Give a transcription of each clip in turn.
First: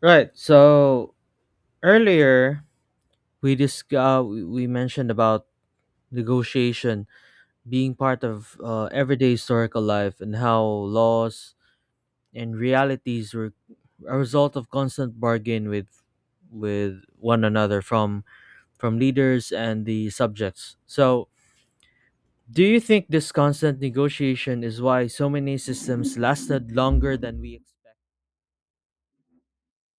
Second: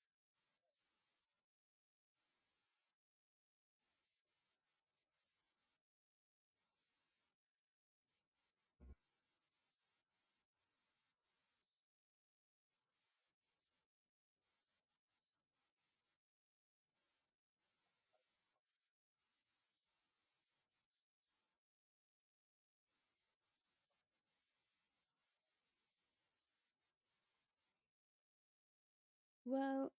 Right. So earlier we disc- we mentioned about negotiation being part of everyday historical life and how laws and realities were a result of constant bargain with one another from leaders and the subjects. So do you think this constant negotiation is why so many systems lasted longer than we Well,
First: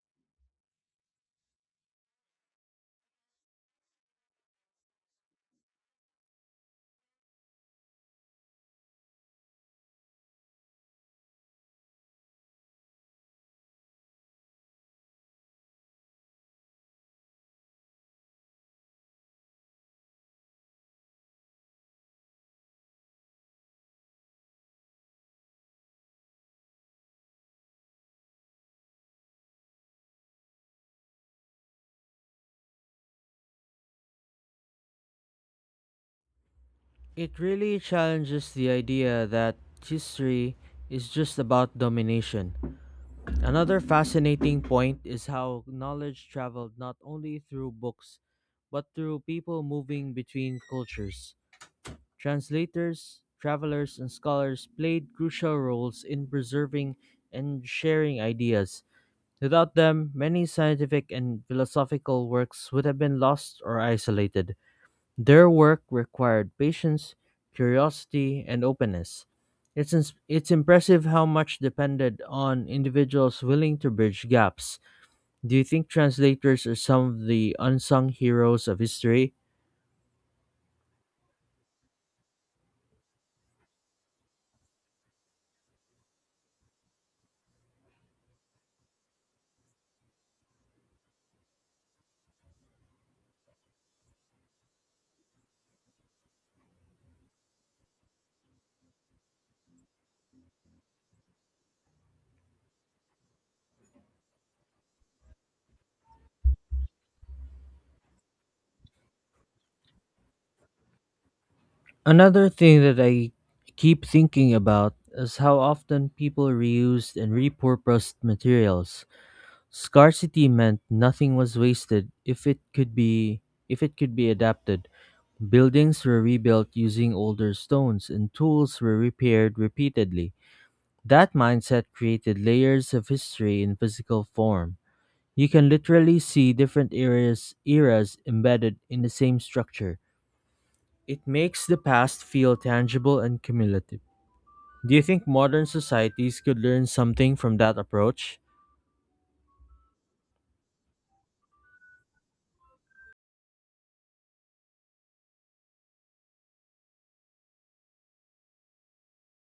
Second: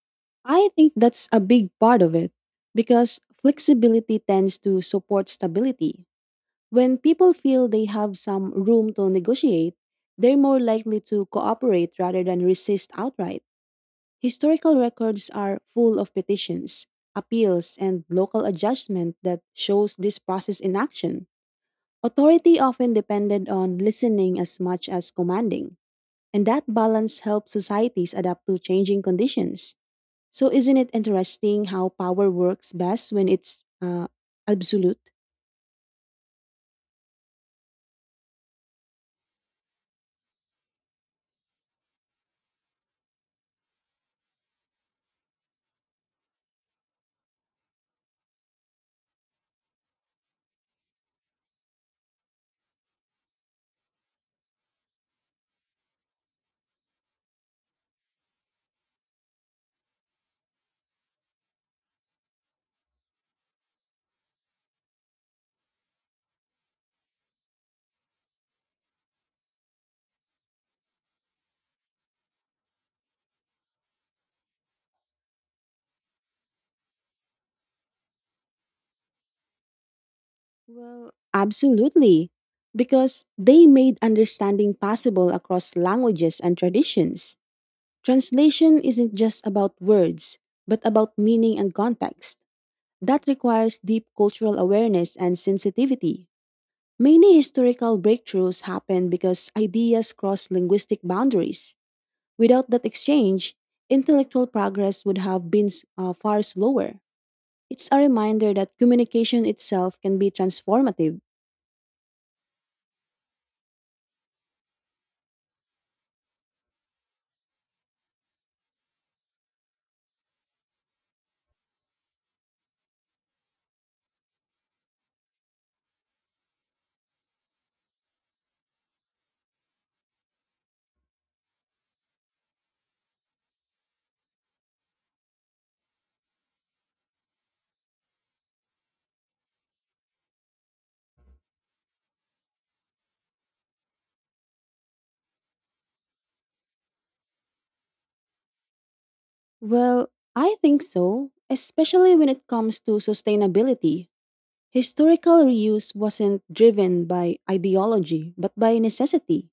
I think that's a big part of it because flexibility tends to support stability. When people feel they have some room to negotiate, they're more likely to cooperate rather than resist outright. Historical records are full of petitions, appeals, and local adjustment that shows this process in action. Authority often depended on listening as much as commanding, and that balance helps societies adapt to changing conditions. So, isn't it interesting how power works best when it's absolute? It really challenges the idea that history is just about domination. Another fascinating point is how knowledge traveled not only through books, but through people moving between cultures. Translators, travelers, and scholars played crucial roles in preserving and sharing ideas. Without them, many scientific and philosophical works would have been lost or isolated. Their work required patience, curiosity, and openness. It's impressive how much depended on individuals willing to bridge gaps. Do you think translators are some of the unsung heroes of history? Well, absolutely. Because they made understanding possible across languages and traditions. Translation isn't just about words, but about meaning and context. That requires deep cultural awareness and sensitivity. Many historical breakthroughs happen because ideas cross linguistic boundaries. Without that exchange, intellectual progress would have been far slower. It's a reminder that communication itself can be transformative. Another thing that I keep thinking about is how often people reused and repurposed materials. Scarcity meant nothing was wasted if it could be adapted. Buildings were rebuilt using older stones and tools were repaired repeatedly. That mindset created layers of history in physical form. You can literally see different eras embedded in the same structure. It makes the past feel tangible and cumulative. Do you think modern societies could learn something from that approach? Well, I think so, especially when it comes to sustainability. Historical reuse wasn't driven by ideology, but by necessity.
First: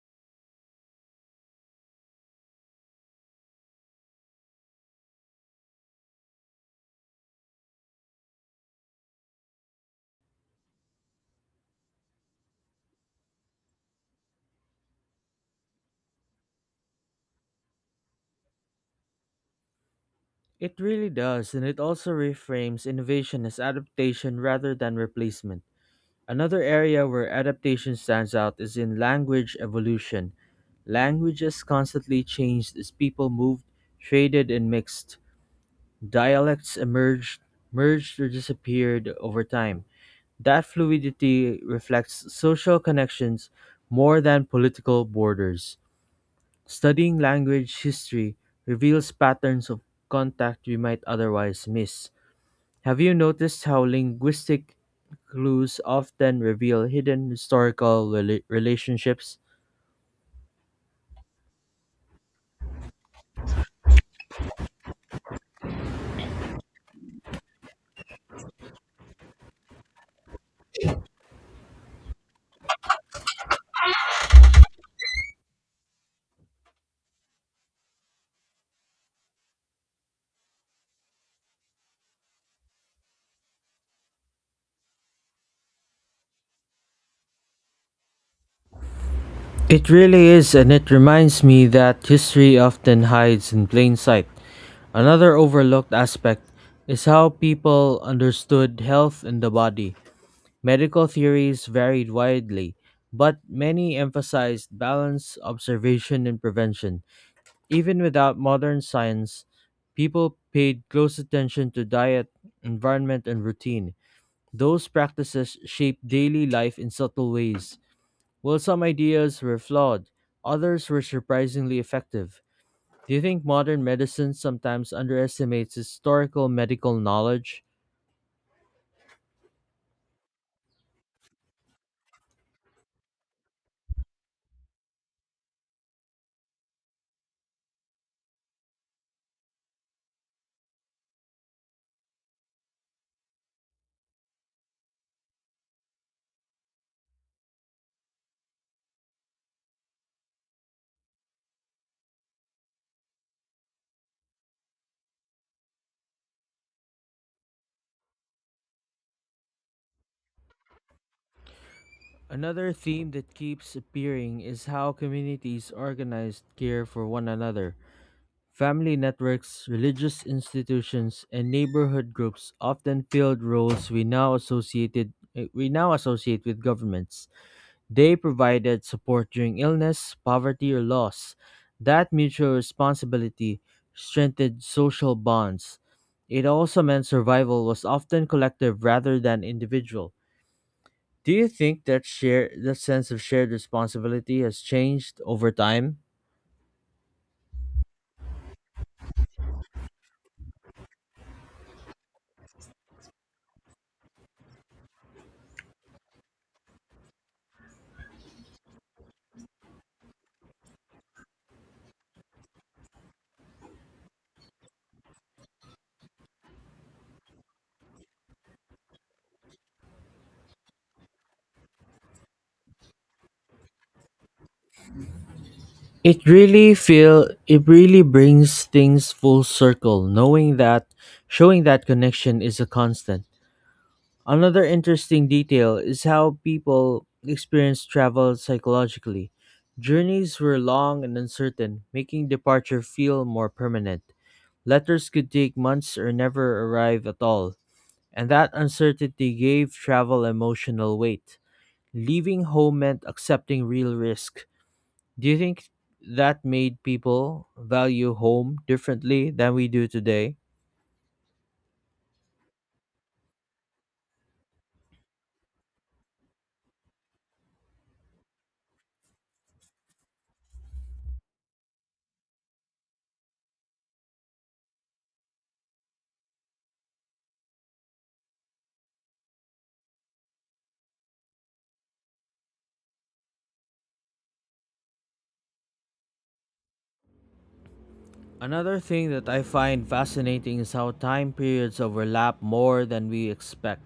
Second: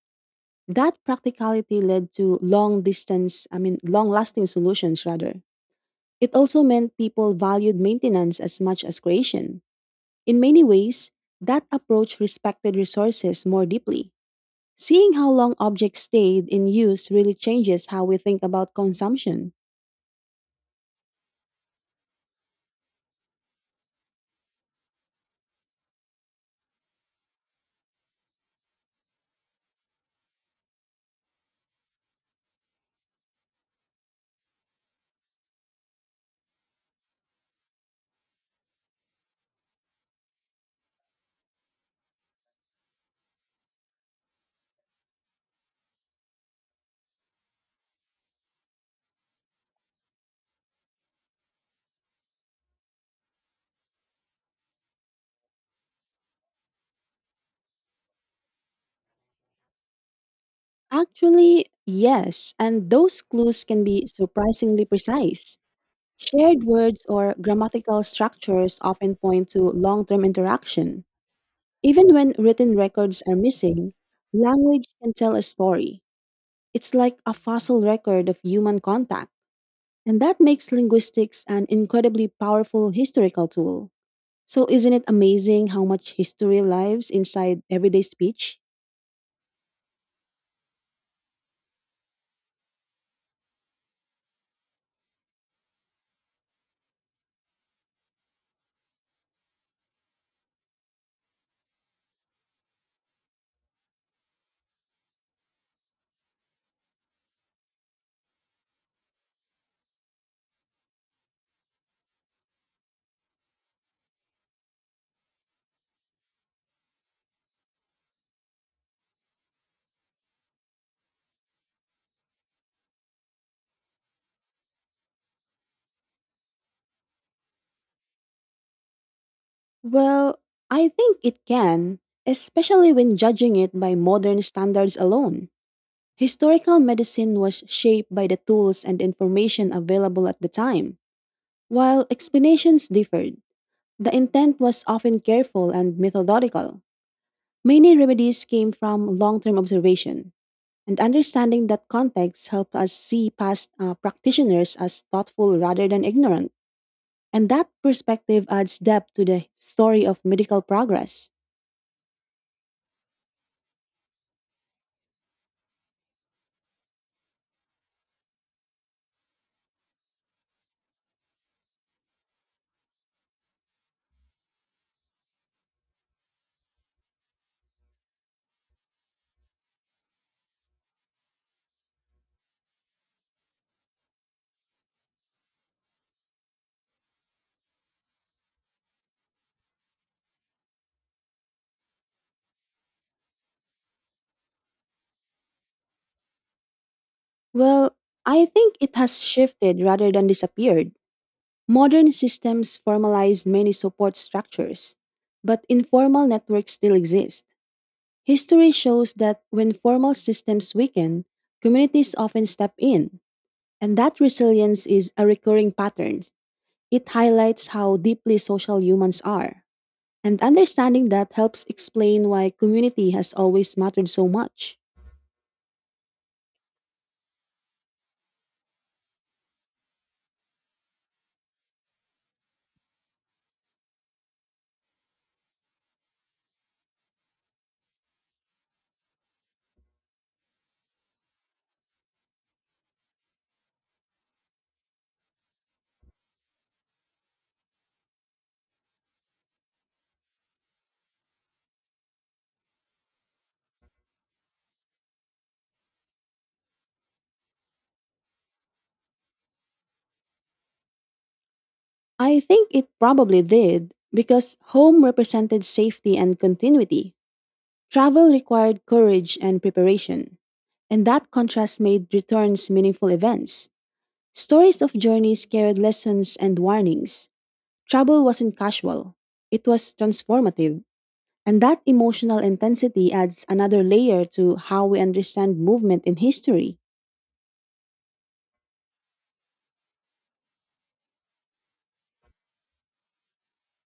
That practicality led to long distance, I mean, long lasting solutions rather. It also meant people valued maintenance as much as creation. In many ways, that approach respected resources more deeply. Seeing how long objects stayed in use really changes how we think about consumption. It really does, and it also reframes innovation as adaptation rather than replacement. Another area where adaptation stands out is in language evolution. Languages constantly changed as people moved, traded, and mixed. Dialects emerged, merged, or disappeared over time. That fluidity reflects social connections more than political borders. Studying language history reveals patterns of contact we might otherwise miss. Have you noticed how linguistic clues often reveal hidden historical relationships? Actually, yes, and those clues can be surprisingly precise. Shared words or grammatical structures often point to long term interaction. Even when written records are missing, language can tell a story. It's like a fossil record of human contact. And that makes linguistics an incredibly powerful historical tool. So, isn't it amazing how much history lives inside everyday speech? It really is, and it reminds me that history often hides in plain sight. Another overlooked aspect is how people understood health and the body. Medical theories varied widely, but many emphasized balance, observation, and prevention. Even without modern science, people paid close attention to diet, environment, and routine. Those practices shaped daily life in subtle ways. While some ideas were flawed, others were surprisingly effective. Do you think modern medicine sometimes underestimates historical medical knowledge? Well, I think it can, especially when judging it by modern standards alone. Historical medicine was shaped by the tools and information available at the time. While explanations differed, the intent was often careful and methodical. Many remedies came from long term observation, and understanding that context helped us see past practitioners as thoughtful rather than ignorant. And that perspective adds depth to the story of medical progress. Another theme that keeps appearing is how communities organized care for one another. Family networks, religious institutions, and neighborhood groups often filled roles we now associate with governments. They provided support during illness, poverty, or loss. That mutual responsibility strengthened social bonds. It also meant survival was often collective rather than individual. Do you think that sense of shared responsibility has changed over time? Well, I think it has shifted rather than disappeared. Modern systems formalize many support structures, but informal networks still exist. History shows that when formal systems weaken, communities often step in. And that resilience is a recurring pattern. It highlights how deeply social humans are. And understanding that helps explain why community has always mattered so much. It really brings things full circle knowing that showing that connection is a constant. Another interesting detail is how people experience travel psychologically. Journeys were long and uncertain, making departure feel more permanent. Letters could take months or never arrive at all, and that uncertainty gave travel emotional weight. Leaving home meant accepting real risk. Do you think that made people value home differently than we do today? I think it probably did, because home represented safety and continuity. Travel required courage and preparation. And that contrast made returns meaningful events. Stories of journeys carried lessons and warnings. Travel wasn't casual, it was transformative. And that emotional intensity adds another layer to how we understand movement in history. Another thing that I find fascinating is how time periods overlap more than we expect.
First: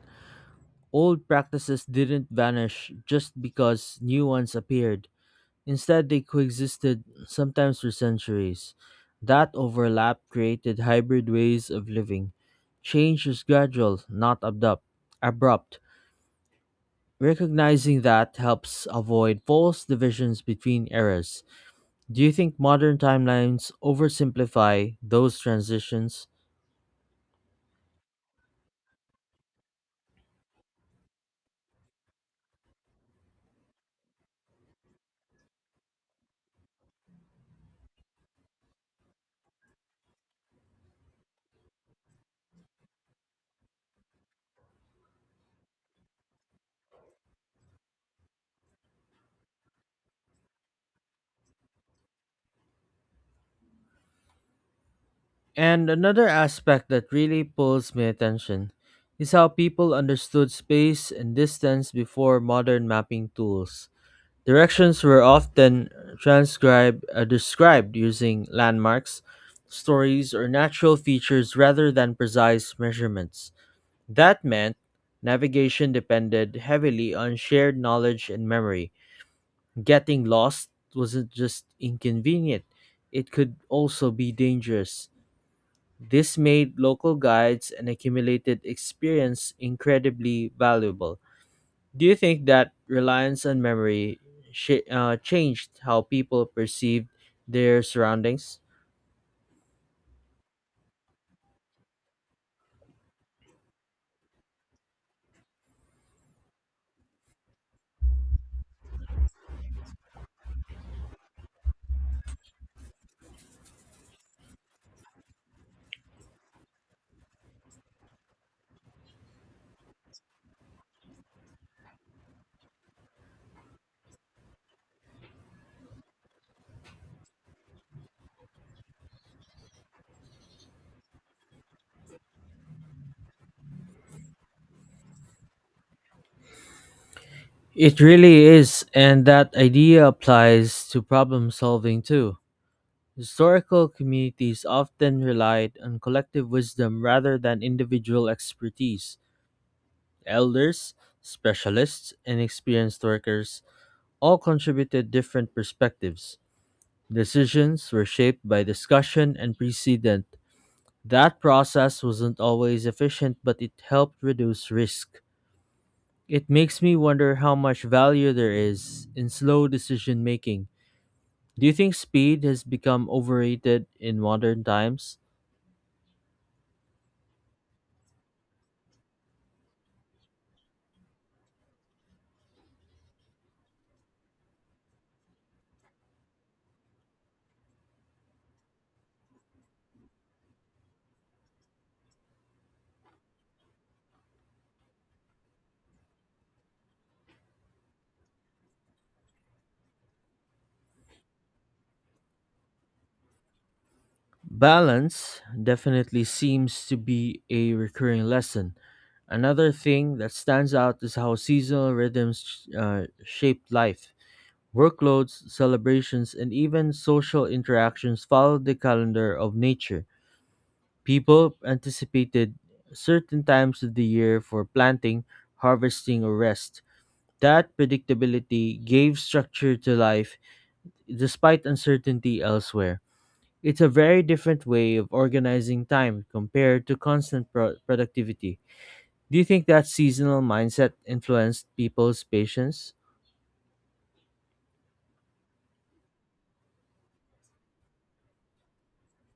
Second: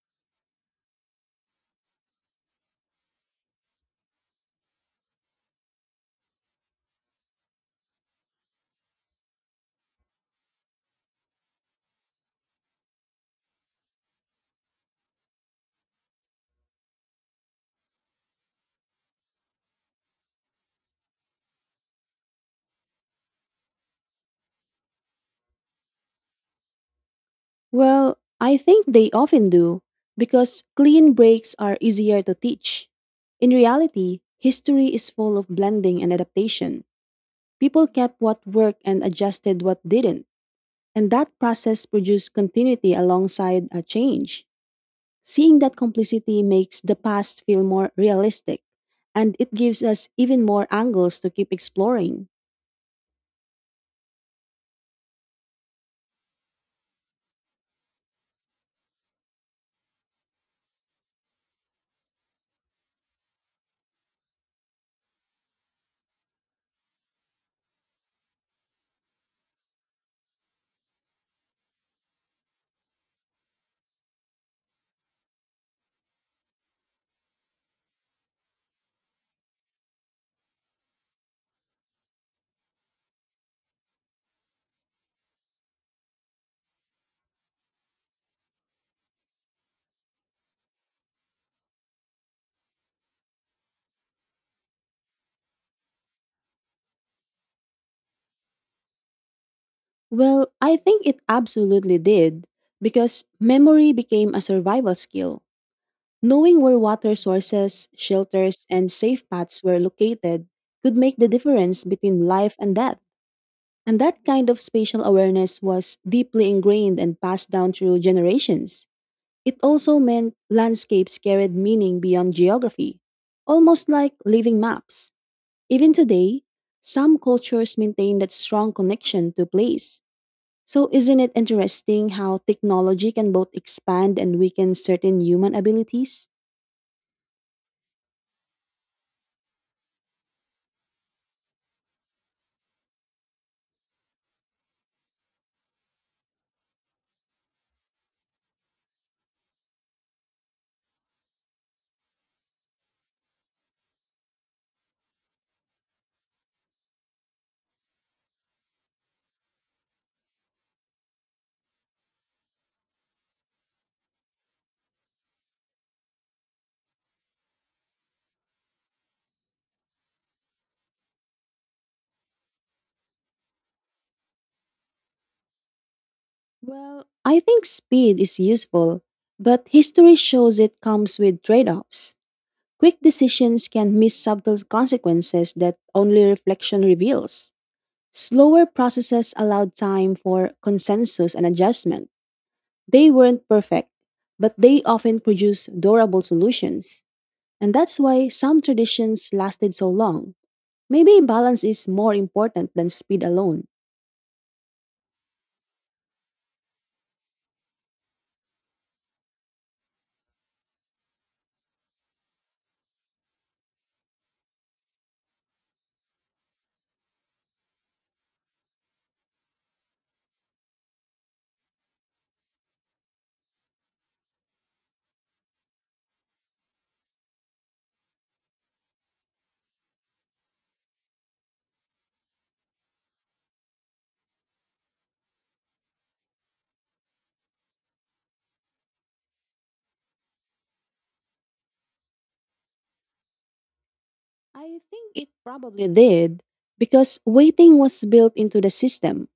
Old practices didn't vanish just because new ones appeared. Instead, they coexisted, sometimes for centuries. That overlap created hybrid ways of living. Change is gradual, not abrupt. Recognizing that helps avoid false divisions between eras. Do you think modern timelines oversimplify those transitions? Well, I think they often do, because clean breaks are easier to teach. In reality, history is full of blending and adaptation. People kept what worked and adjusted what didn't, and that process produced continuity alongside a change. Seeing that complicity makes the past feel more realistic, and it gives us even more angles to keep exploring. And another aspect that really pulls my attention is how people understood space and distance before modern mapping tools. Directions were often described using landmarks, stories, or natural features rather than precise measurements. That meant navigation depended heavily on shared knowledge and memory. Getting lost wasn't just inconvenient, it could also be dangerous. This made local guides and accumulated experience incredibly valuable. Do you think that reliance on memory changed how people perceived their surroundings? Well, I think it absolutely did because memory became a survival skill. Knowing where water sources, shelters, and safe paths were located could make the difference between life and death. And that kind of spatial awareness was deeply ingrained and passed down through generations. It also meant landscapes carried meaning beyond geography, almost like living maps. Even today, some cultures maintain that strong connection to place. So, isn't it interesting how technology can both expand and weaken certain human abilities? It really is, and that idea applies to problem solving too. Historical communities often relied on collective wisdom rather than individual expertise. Elders, specialists, and experienced workers all contributed different perspectives. Decisions were shaped by discussion and precedent. That process wasn't always efficient, but it helped reduce risk. It makes me wonder how much value there is in slow decision making. Do you think speed has become overrated in modern times? Well, I think speed is useful, but history shows it comes with trade offs. Quick decisions can miss subtle consequences that only reflection reveals. Slower processes allowed time for consensus and adjustment. They weren't perfect, but they often produce durable solutions. And that's why some traditions lasted so long. Maybe balance is more important than speed alone. Balance definitely seems to be a recurring lesson. Another thing that stands out is how seasonal rhythms shape life. Workloads, celebrations, and even social interactions follow the calendar of nature. People anticipated certain times of the year for planting, harvesting, or rest. That predictability gave structure to life despite uncertainty elsewhere. It's a very different way of organizing time compared to constant productivity. Do you think that seasonal mindset influenced people's patience? I think it probably did because waiting was built into the system.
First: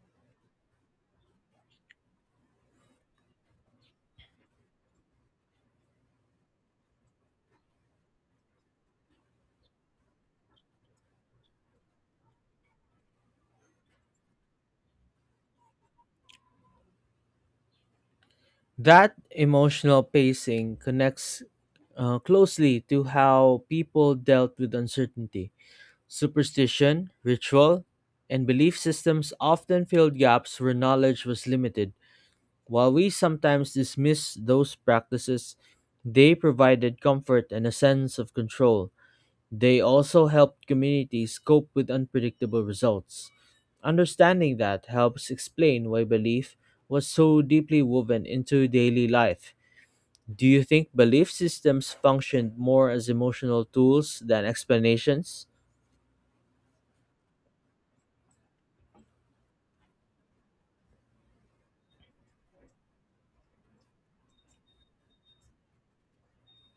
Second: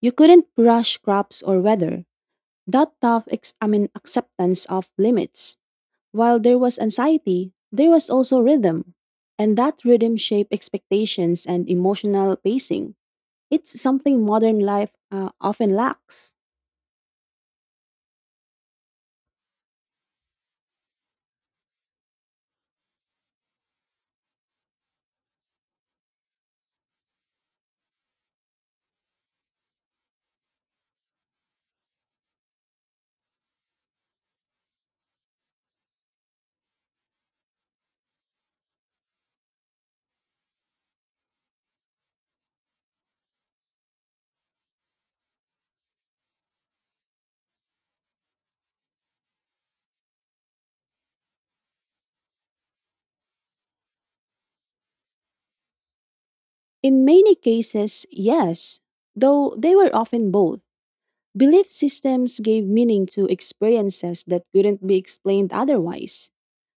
You couldn't rush crops or weather. That tough, ex- I mean, acceptance of limits. While there was anxiety, there was also rhythm, and that rhythm shaped expectations and emotional pacing. It's something modern life often lacks. That emotional pacing connects closely to how people dealt with uncertainty. Superstition, ritual, and belief systems often filled gaps where knowledge was limited. While we sometimes dismiss those practices, they provided comfort and a sense of control. They also help communities cope with unpredictable results. Understanding that helps explain why belief was so deeply woven into daily life. Do you think belief systems functioned more as emotional tools than explanations? In many cases, yes, though they were often both. Belief systems gave meaning to experiences that couldn't be explained otherwise.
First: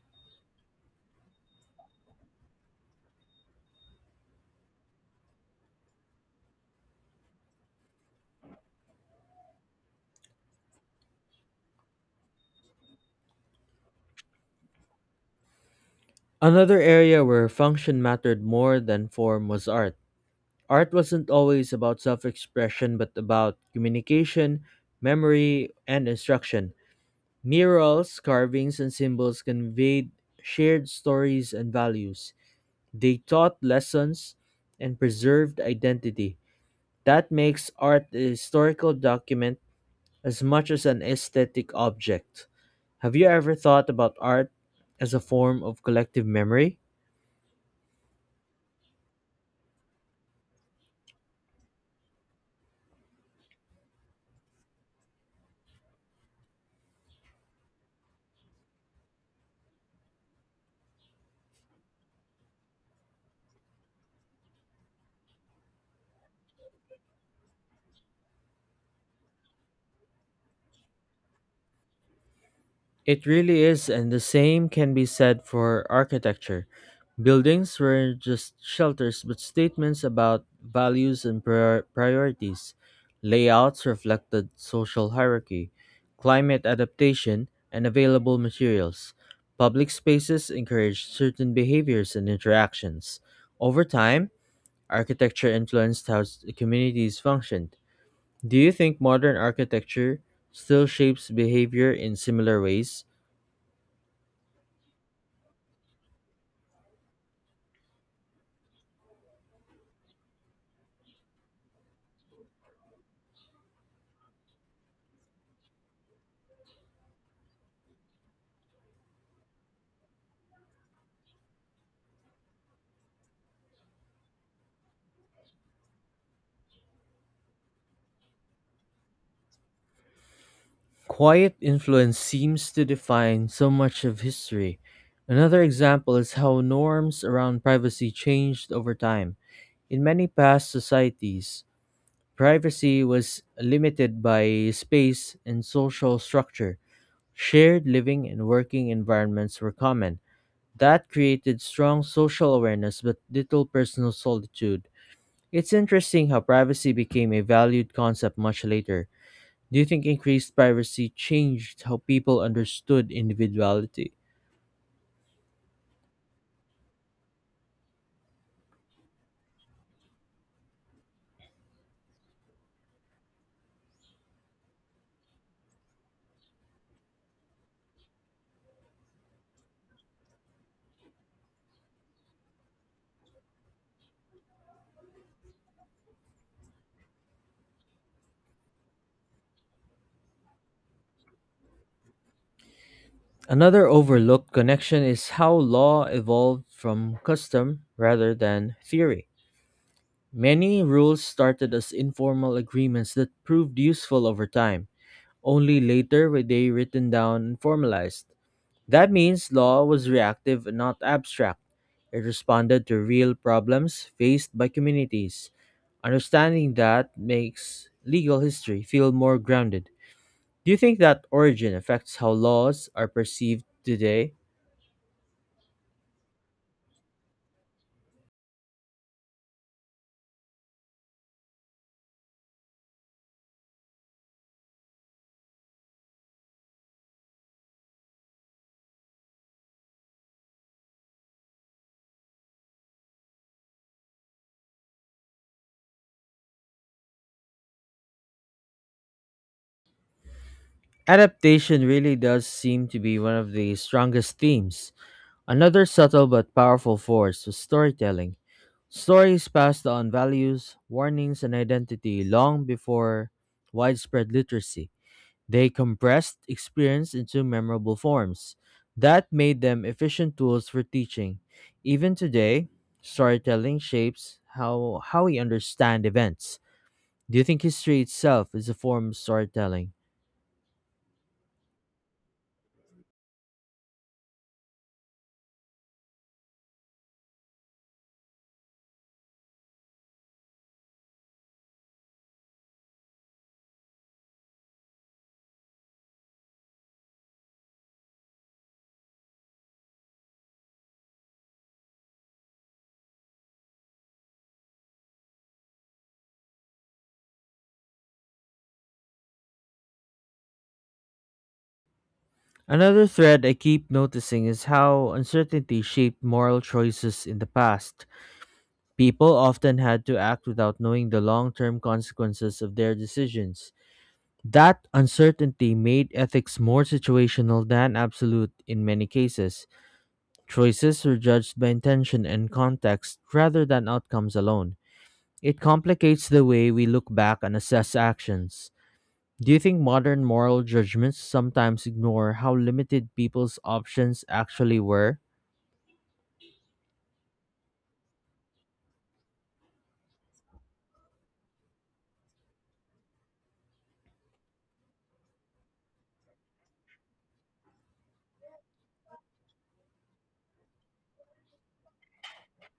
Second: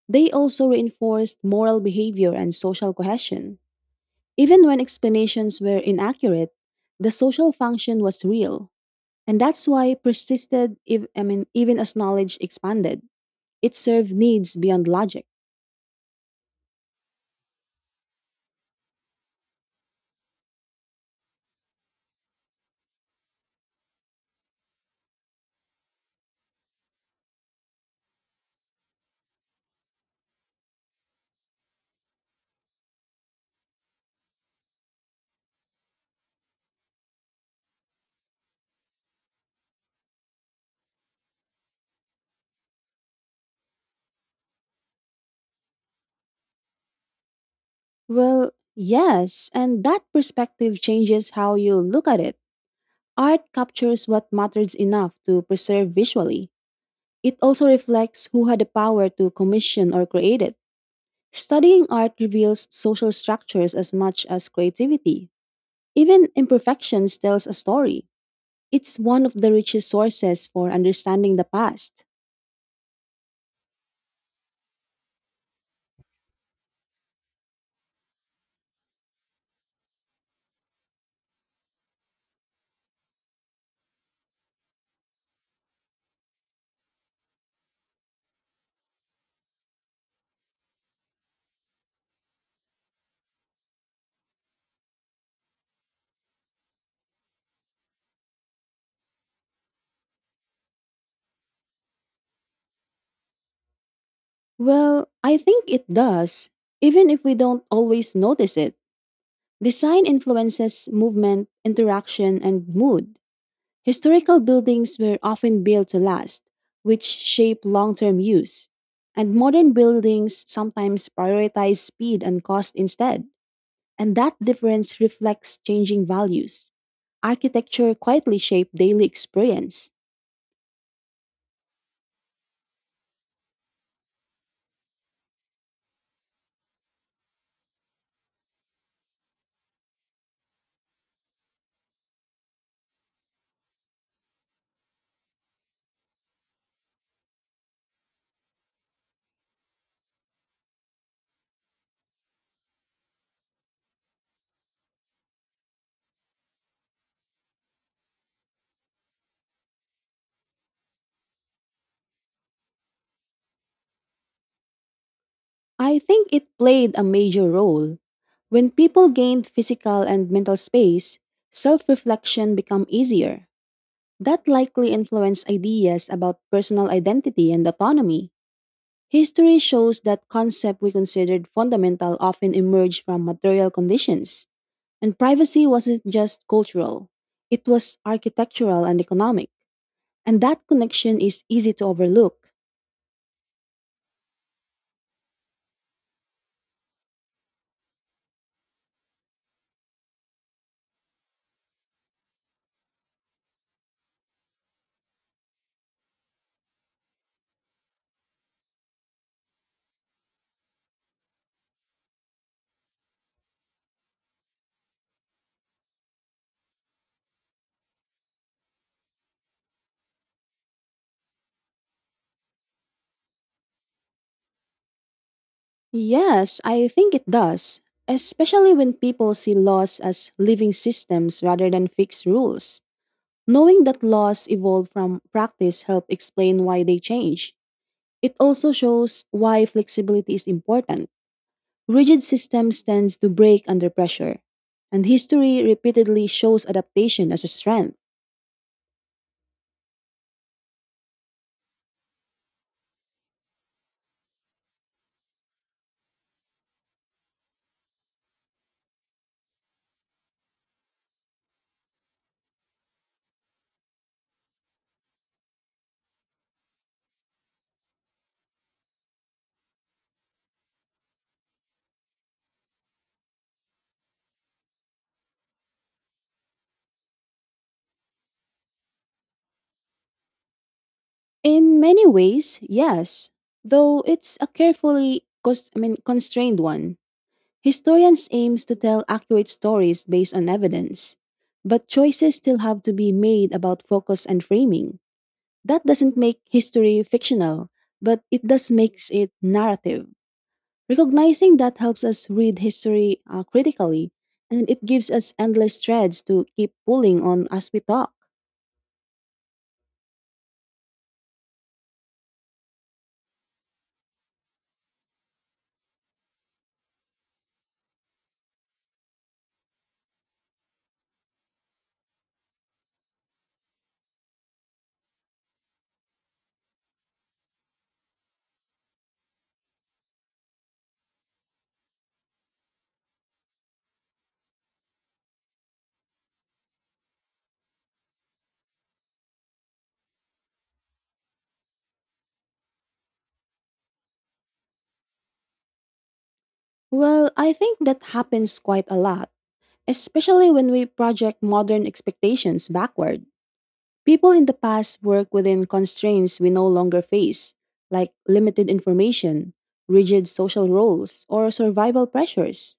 They also reinforced moral behavior and social cohesion. Even when explanations were inaccurate, the social function was real, and that's why persisted if, I mean even as knowledge expanded. It served needs beyond logic. Another area where function mattered more than form was art. Art wasn't always about self expression, but about communication, memory, and instruction. Murals, carvings, and symbols conveyed shared stories and values. They taught lessons and preserved identity. That makes art a historical document as much as an aesthetic object. Have you ever thought about art as a form of collective memory? Well, yes, and that perspective changes how you look at it. Art captures what matters enough to preserve visually. It also reflects who had the power to commission or create it. Studying art reveals social structures as much as creativity. Even imperfections tells a story. It's one of the richest sources for understanding the past. It really is, and the same can be said for architecture. Buildings were just shelters, but statements about values and priorities. Layouts reflected social hierarchy, climate adaptation, and available materials. Public spaces encouraged certain behaviors and interactions. Over time, architecture influenced how communities functioned. Do you think modern architecture still shapes behavior in similar ways? Well, I think it does, even if we don't always notice it. Design influences movement, interaction, and mood. Historical buildings were often built to last, which shape long term use. And modern buildings sometimes prioritize speed and cost instead. And that difference reflects changing values. Architecture quietly shaped daily experience. Quiet influence seems to define so much of history. Another example is how norms around privacy changed over time. In many past societies, privacy was limited by space and social structure. Shared living and working environments were common. That created strong social awareness but little personal solitude. It's interesting how privacy became a valued concept much later. Do you think increased privacy changed how people understood individuality? I think it played a major role. When people gained physical and mental space, self reflection became easier. That likely influenced ideas about personal identity and autonomy. History shows that concepts we considered fundamental often emerged from material conditions. And privacy wasn't just cultural, it was architectural and economic. And that connection is easy to overlook. Another overlooked connection is how law evolved from custom rather than theory. Many rules started as informal agreements that proved useful over time. Only later were they written down and formalized. That means law was reactive and not abstract. It responded to real problems faced by communities. Understanding that makes legal history feel more grounded. Do you think that origin affects how laws are perceived today? Yes, I think it does, especially when people see laws as living systems rather than fixed rules. Knowing that laws evolve from practice help explain why they change. It also shows why flexibility is important. Rigid systems tends to break under pressure, and history repeatedly shows adaptation as a strength. Adaptation really does seem to be one of the strongest themes. Another subtle but powerful force was storytelling. Stories passed on values, warnings, and identity long before widespread literacy. They compressed experience into memorable forms. That made them efficient tools for teaching. Even today, storytelling shapes how we understand events. Do you think history itself is a form of storytelling? In many ways, yes, though it's a carefully cons- I mean, constrained one. Historians aims to tell accurate stories based on evidence, but choices still have to be made about focus and framing. That doesn't make history fictional, but it does makes it narrative. Recognizing that helps us read history critically, and it gives us endless threads to keep pulling on as we talk. Another thread I keep noticing is how uncertainty shaped moral choices in the past. People often had to act without knowing the long term consequences of their decisions. That uncertainty made ethics more situational than absolute in many cases. Choices were judged by intention and context rather than outcomes alone. It complicates the way we look back and assess actions. Do you think modern moral judgments sometimes ignore how limited people's options actually were? Well, I think that happens quite a lot, especially when we project modern expectations backward. People in the past work within constraints we no longer face, like limited information, rigid social roles, or survival pressures.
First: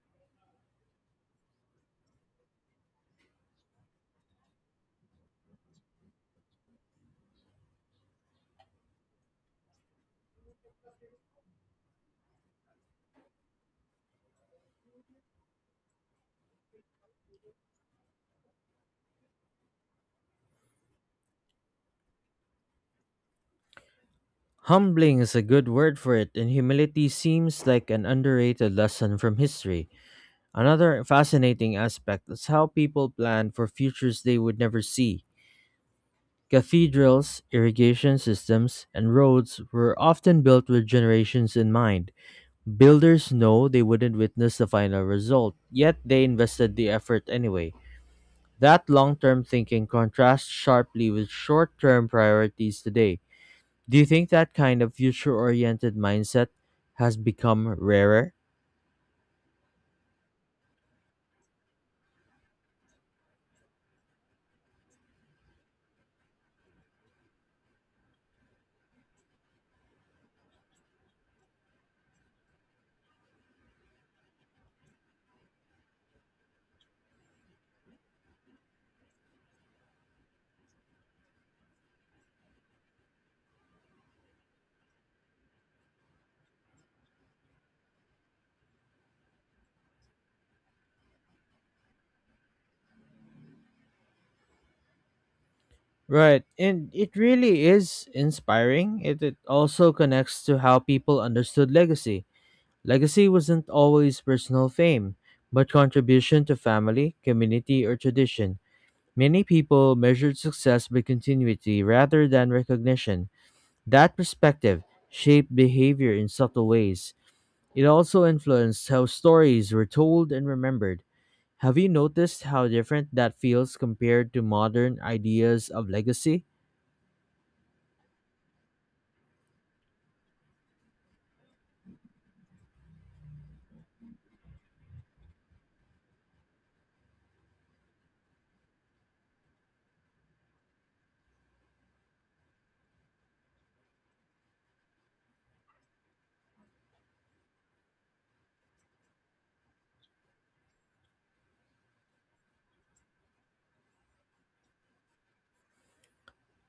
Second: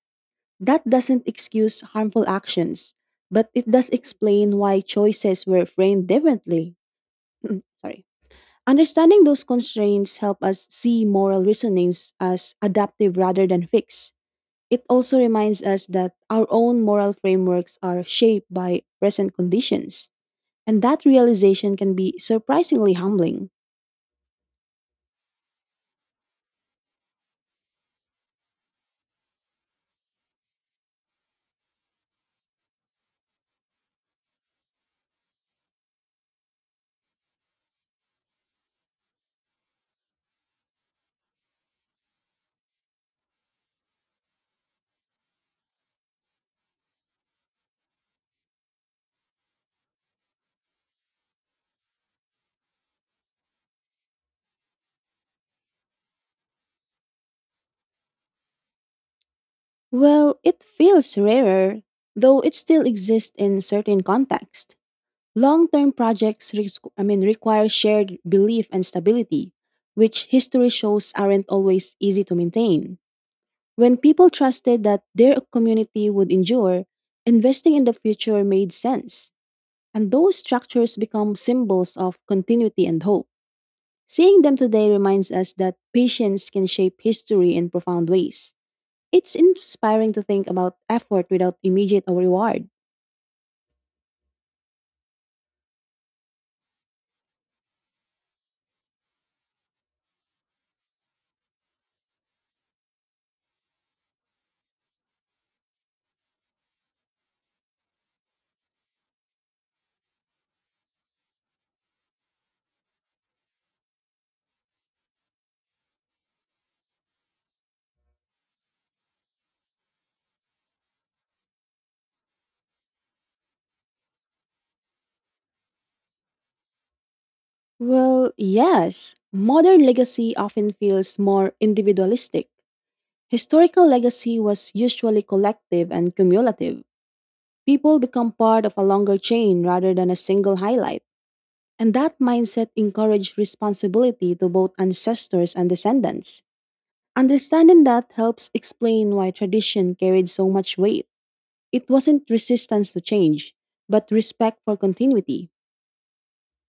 That doesn't excuse harmful actions, but it does explain why choices were framed differently. Sorry. Understanding those constraints help us see moral reasonings as adaptive rather than fixed. It also reminds us that our own moral frameworks are shaped by present conditions, and that realization can be surprisingly humbling. Humbling is a good word for it, and humility seems like an underrated lesson from history. Another fascinating aspect is how people plan for futures they would never see. Cathedrals, irrigation systems, and roads were often built with generations in mind. Builders know they wouldn't witness the final result, yet they invested the effort anyway. That long term thinking contrasts sharply with short term priorities today. Do you think that kind of future oriented mindset has become rarer? Well, it feels rarer, though it still exists in certain contexts. Long-term projects require shared belief and stability, which history shows aren't always easy to maintain. When people trusted that their community would endure, investing in the future made sense, and those structures become symbols of continuity and hope. Seeing them today reminds us that patience can shape history in profound ways. It's inspiring to think about effort without immediate reward. Right, and it really is inspiring. It also connects to how people understood legacy. Legacy wasn't always personal fame, but contribution to family, community, or tradition. Many people measured success by continuity rather than recognition. That perspective shaped behavior in subtle ways. It also influenced how stories were told and remembered. Have you noticed how different that feels compared to modern ideas of legacy? Well, yes, modern legacy often feels more individualistic. Historical legacy was usually collective and cumulative. People become part of a longer chain rather than a single highlight, and that mindset encourages responsibility to both ancestors and descendants. Understanding that helps explain why tradition carried so much weight. It wasn't resistance to change, but respect for continuity.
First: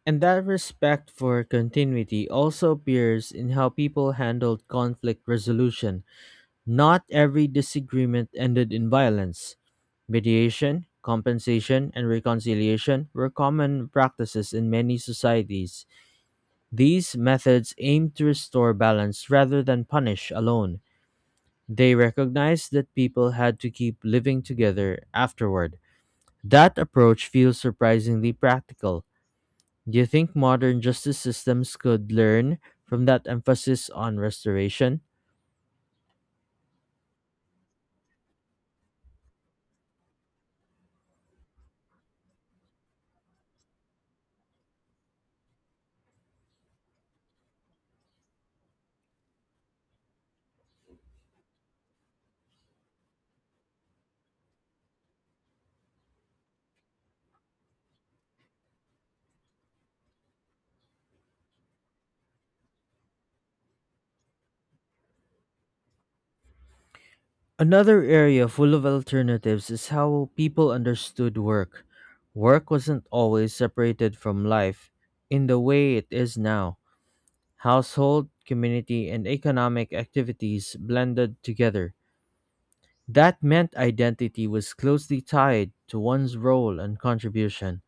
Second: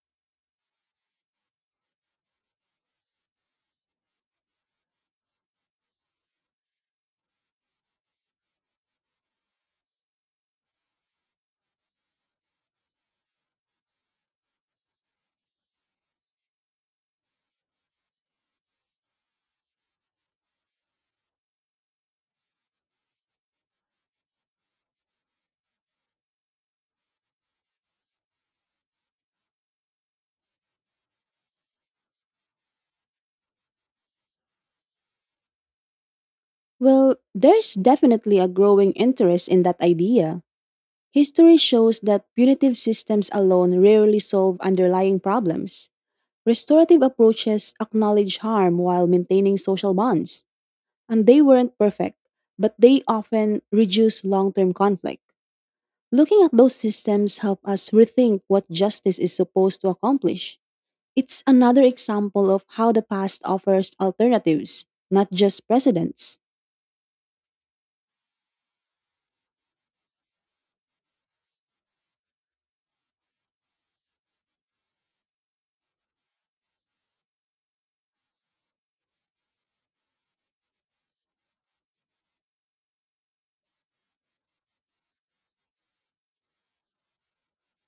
And that respect for continuity also appears in how people handled conflict resolution. Not every disagreement ended in violence. Mediation, compensation, and reconciliation were common practices in many societies. These methods aimed to restore balance rather than punish alone. They recognized that people had to keep living together afterward. That approach feels surprisingly practical. Do you think modern justice systems could learn from that emphasis on restoration? Well, there's definitely a growing interest in that idea. History shows that punitive systems alone rarely solve underlying problems. Restorative approaches acknowledge harm while maintaining social bonds. And they weren't perfect, but they often reduce long-term conflict. Looking at those systems help us rethink what justice is supposed to accomplish. It's another example of how the past offers alternatives, not just precedents. Another area full of alternatives is how people understood work. Work wasn't always separated from life in the way it is now. Household, community, and economic activities blended together. That meant identity was closely tied to one's role and contribution.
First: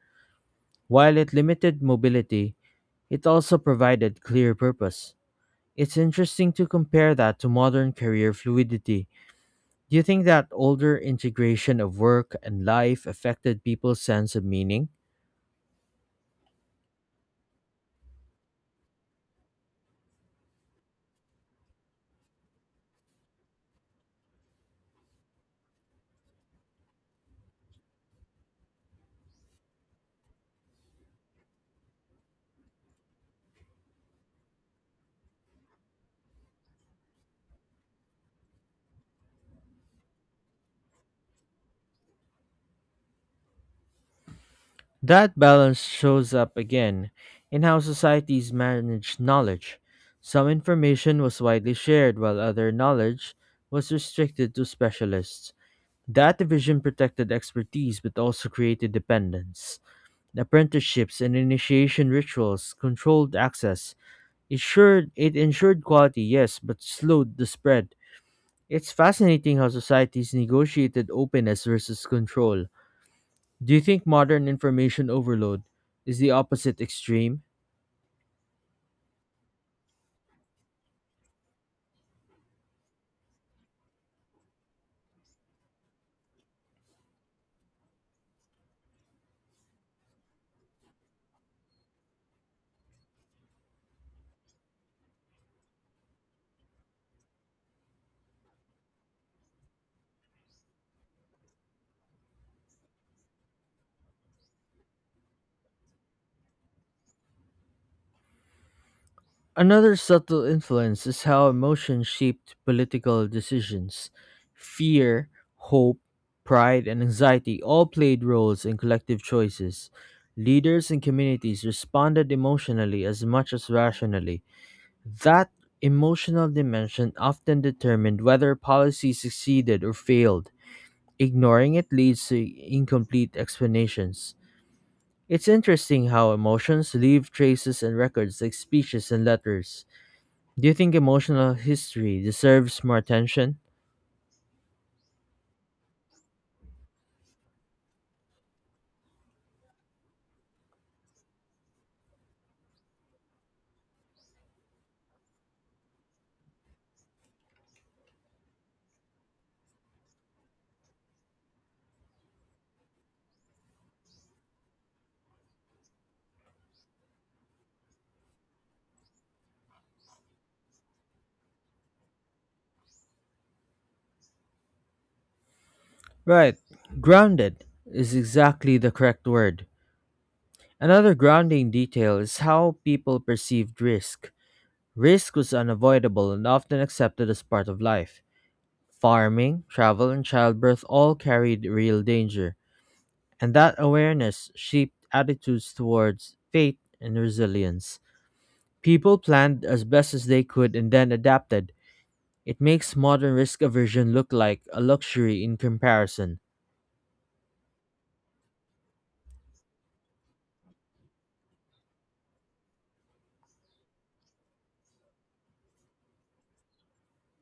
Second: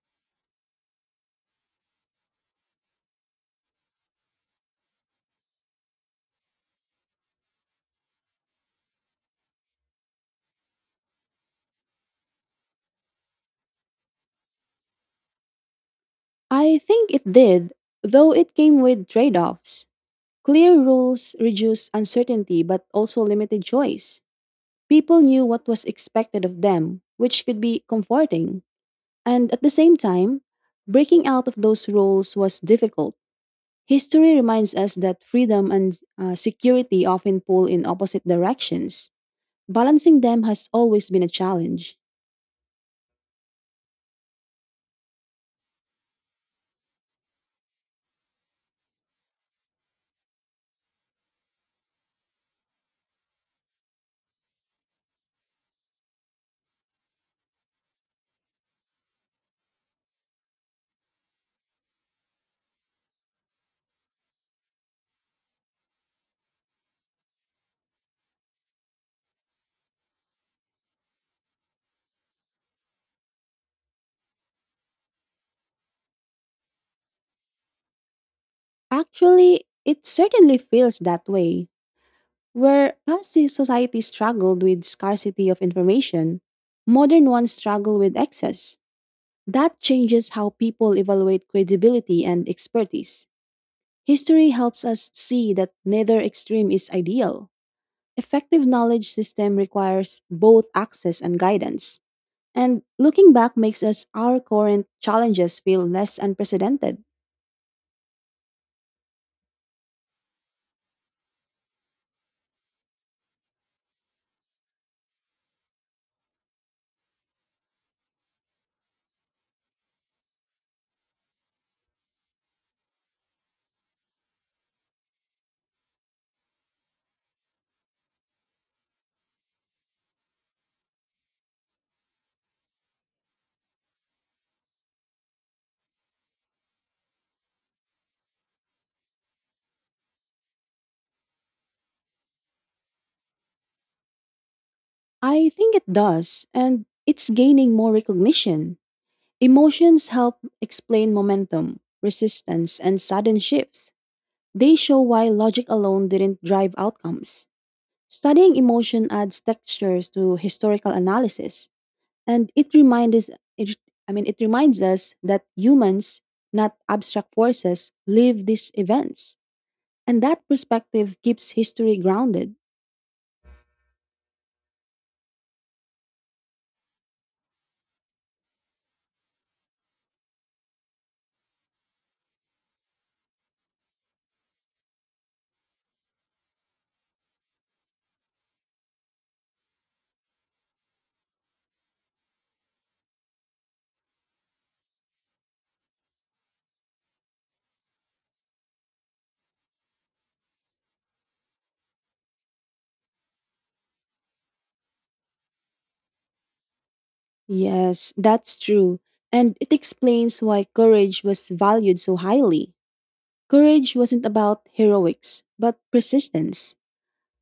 While it limited mobility, it also provided clear purpose. It's interesting to compare that to modern career fluidity. Do you think that older integration of work and life affected people's sense of meaning? I think it did, though it came with trade-offs. Clear rules reduced uncertainty but also limited choice. People knew what was expected of them, which could be comforting. And at the same time, breaking out of those roles was difficult. History reminds us that freedom and security often pull in opposite directions. Balancing them has always been a challenge. That balance shows up again in how societies manage knowledge. Some information was widely shared, while other knowledge was restricted to specialists. That division protected expertise but also created dependence. Apprenticeships and initiation rituals controlled access. It, sure, it ensured quality, yes, but slowed the spread. It's fascinating how societies negotiated openness versus control. Do you think modern information overload is the opposite extreme? Actually, it certainly feels that way. Where past society struggled with scarcity of information, modern ones struggle with excess. That changes how people evaluate credibility and expertise. History helps us see that neither extreme is ideal. Effective knowledge system requires both access and guidance. And looking back makes us our current challenges feel less unprecedented. Another subtle influence is how emotion shaped political decisions. Fear, hope, pride, and anxiety all played roles in collective choices. Leaders and communities responded emotionally as much as rationally. That emotional dimension often determined whether policy succeeded or failed. Ignoring it leads to incomplete explanations. It's interesting how emotions leave traces and records like speeches and letters. Do you think emotional history deserves more attention? I think it does, and it's gaining more recognition. Emotions help explain momentum, resistance, and sudden shifts. They show why logic alone didn't drive outcomes. Studying emotion adds textures to historical analysis. And it reminds us, it, I mean, it reminds us that humans, not abstract forces, live these events. And that perspective keeps history grounded. Right. Grounded. Is exactly the correct word. Another grounding detail is how people perceived risk. Risk was unavoidable and often accepted as part of life. Farming, travel, and childbirth all carried real danger, and that awareness shaped attitudes towards fate and resilience. People planned as best as they could and then adapted. It makes modern risk aversion look like a luxury in comparison. Yes, that's true. And it explains why courage was valued so highly. Courage wasn't about heroics, but persistence.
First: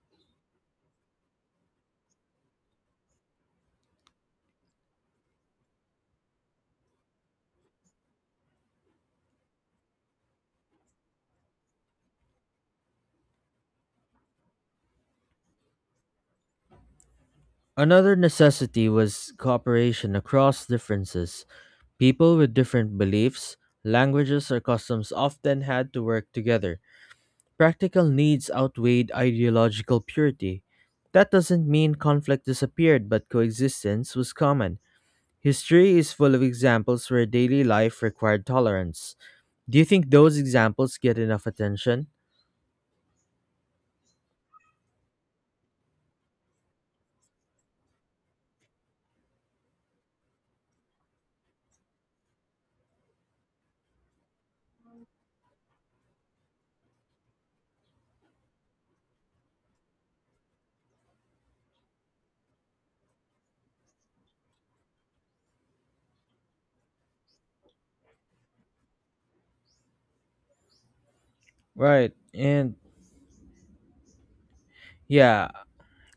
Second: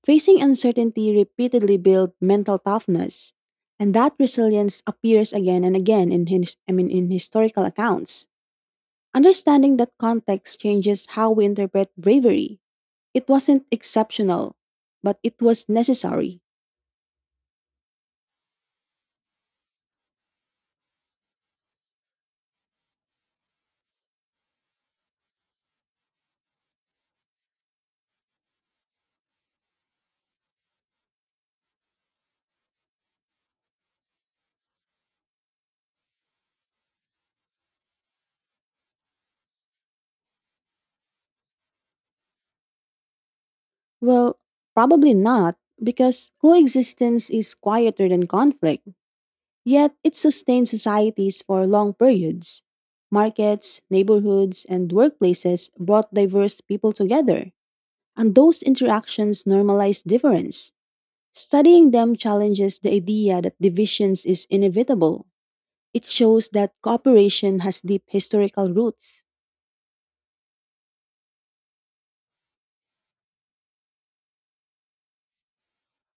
Facing uncertainty repeatedly built mental toughness. And that resilience appears again and again in historical accounts. Understanding that context changes how we interpret bravery. It wasn't exceptional, but it was necessary. Another necessity was cooperation across differences. People with different beliefs, languages, or customs often had to work together. Practical needs outweighed ideological purity. That doesn't mean conflict disappeared, but coexistence was common. History is full of examples where daily life required tolerance. Do you think those examples get enough attention? Well, probably not, because coexistence is quieter than conflict, yet it sustains societies for long periods. Markets, neighborhoods, and workplaces brought diverse people together, and those interactions normalize difference. Studying them challenges the idea that divisions is inevitable. It shows that cooperation has deep historical roots. Right, and yeah,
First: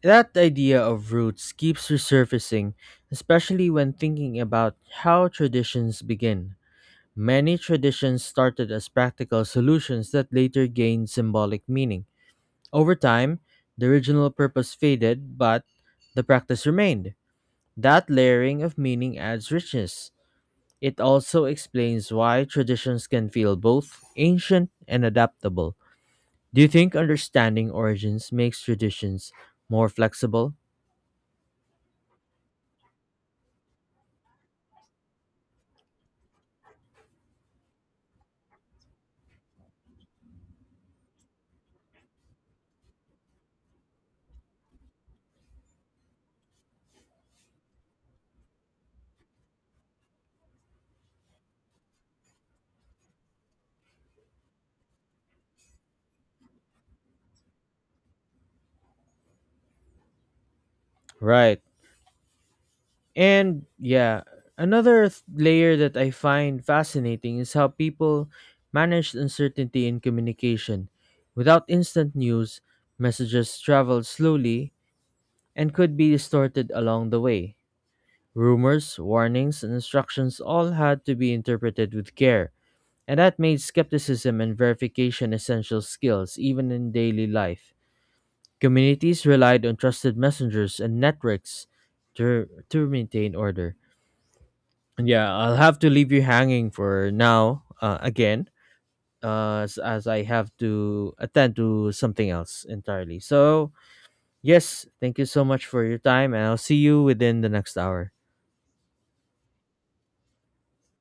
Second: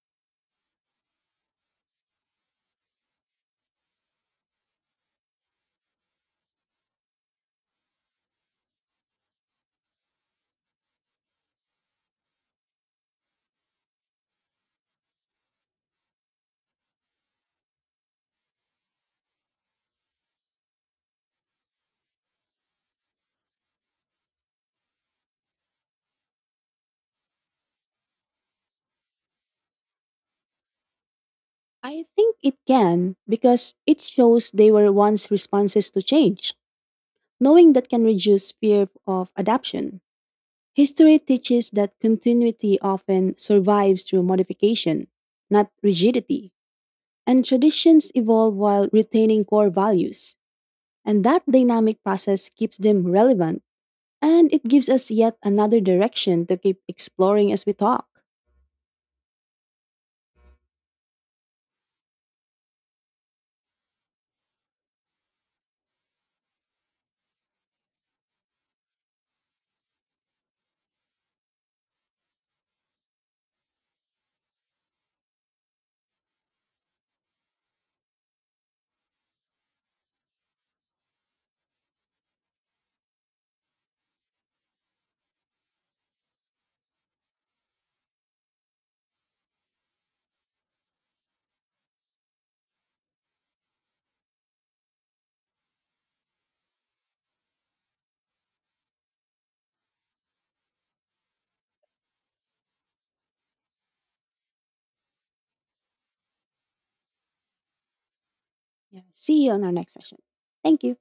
that idea of roots keeps resurfacing, especially when thinking about how traditions begin. Many traditions started as practical solutions that later gained symbolic meaning. Over time, the original purpose faded, but the practice remained. That layering of meaning adds richness. It also explains why traditions can feel both ancient and adaptable. Do you think understanding origins makes traditions more flexible? I think it can because it shows they were once responses to change, knowing that can reduce fear of adaption. History teaches that continuity often survives through modification, not rigidity, and traditions evolve while retaining core values. And that dynamic process keeps them relevant and it gives us yet another direction to keep exploring as we talk. Right. And yeah, another layer that I find fascinating is how people manage uncertainty in communication. Without instant news, messages travel slowly and could be distorted along the way. Rumors, warnings, and instructions all had to be interpreted with care, and that made skepticism and verification essential skills even in daily life. Communities relied on trusted messengers and networks to maintain order. Yeah, I'll have to leave you hanging for now again, as I have to attend to something else entirely. So, yes, thank you so much for your time, and I'll see you within the next hour. Yeah. See you on our next session. Thank you.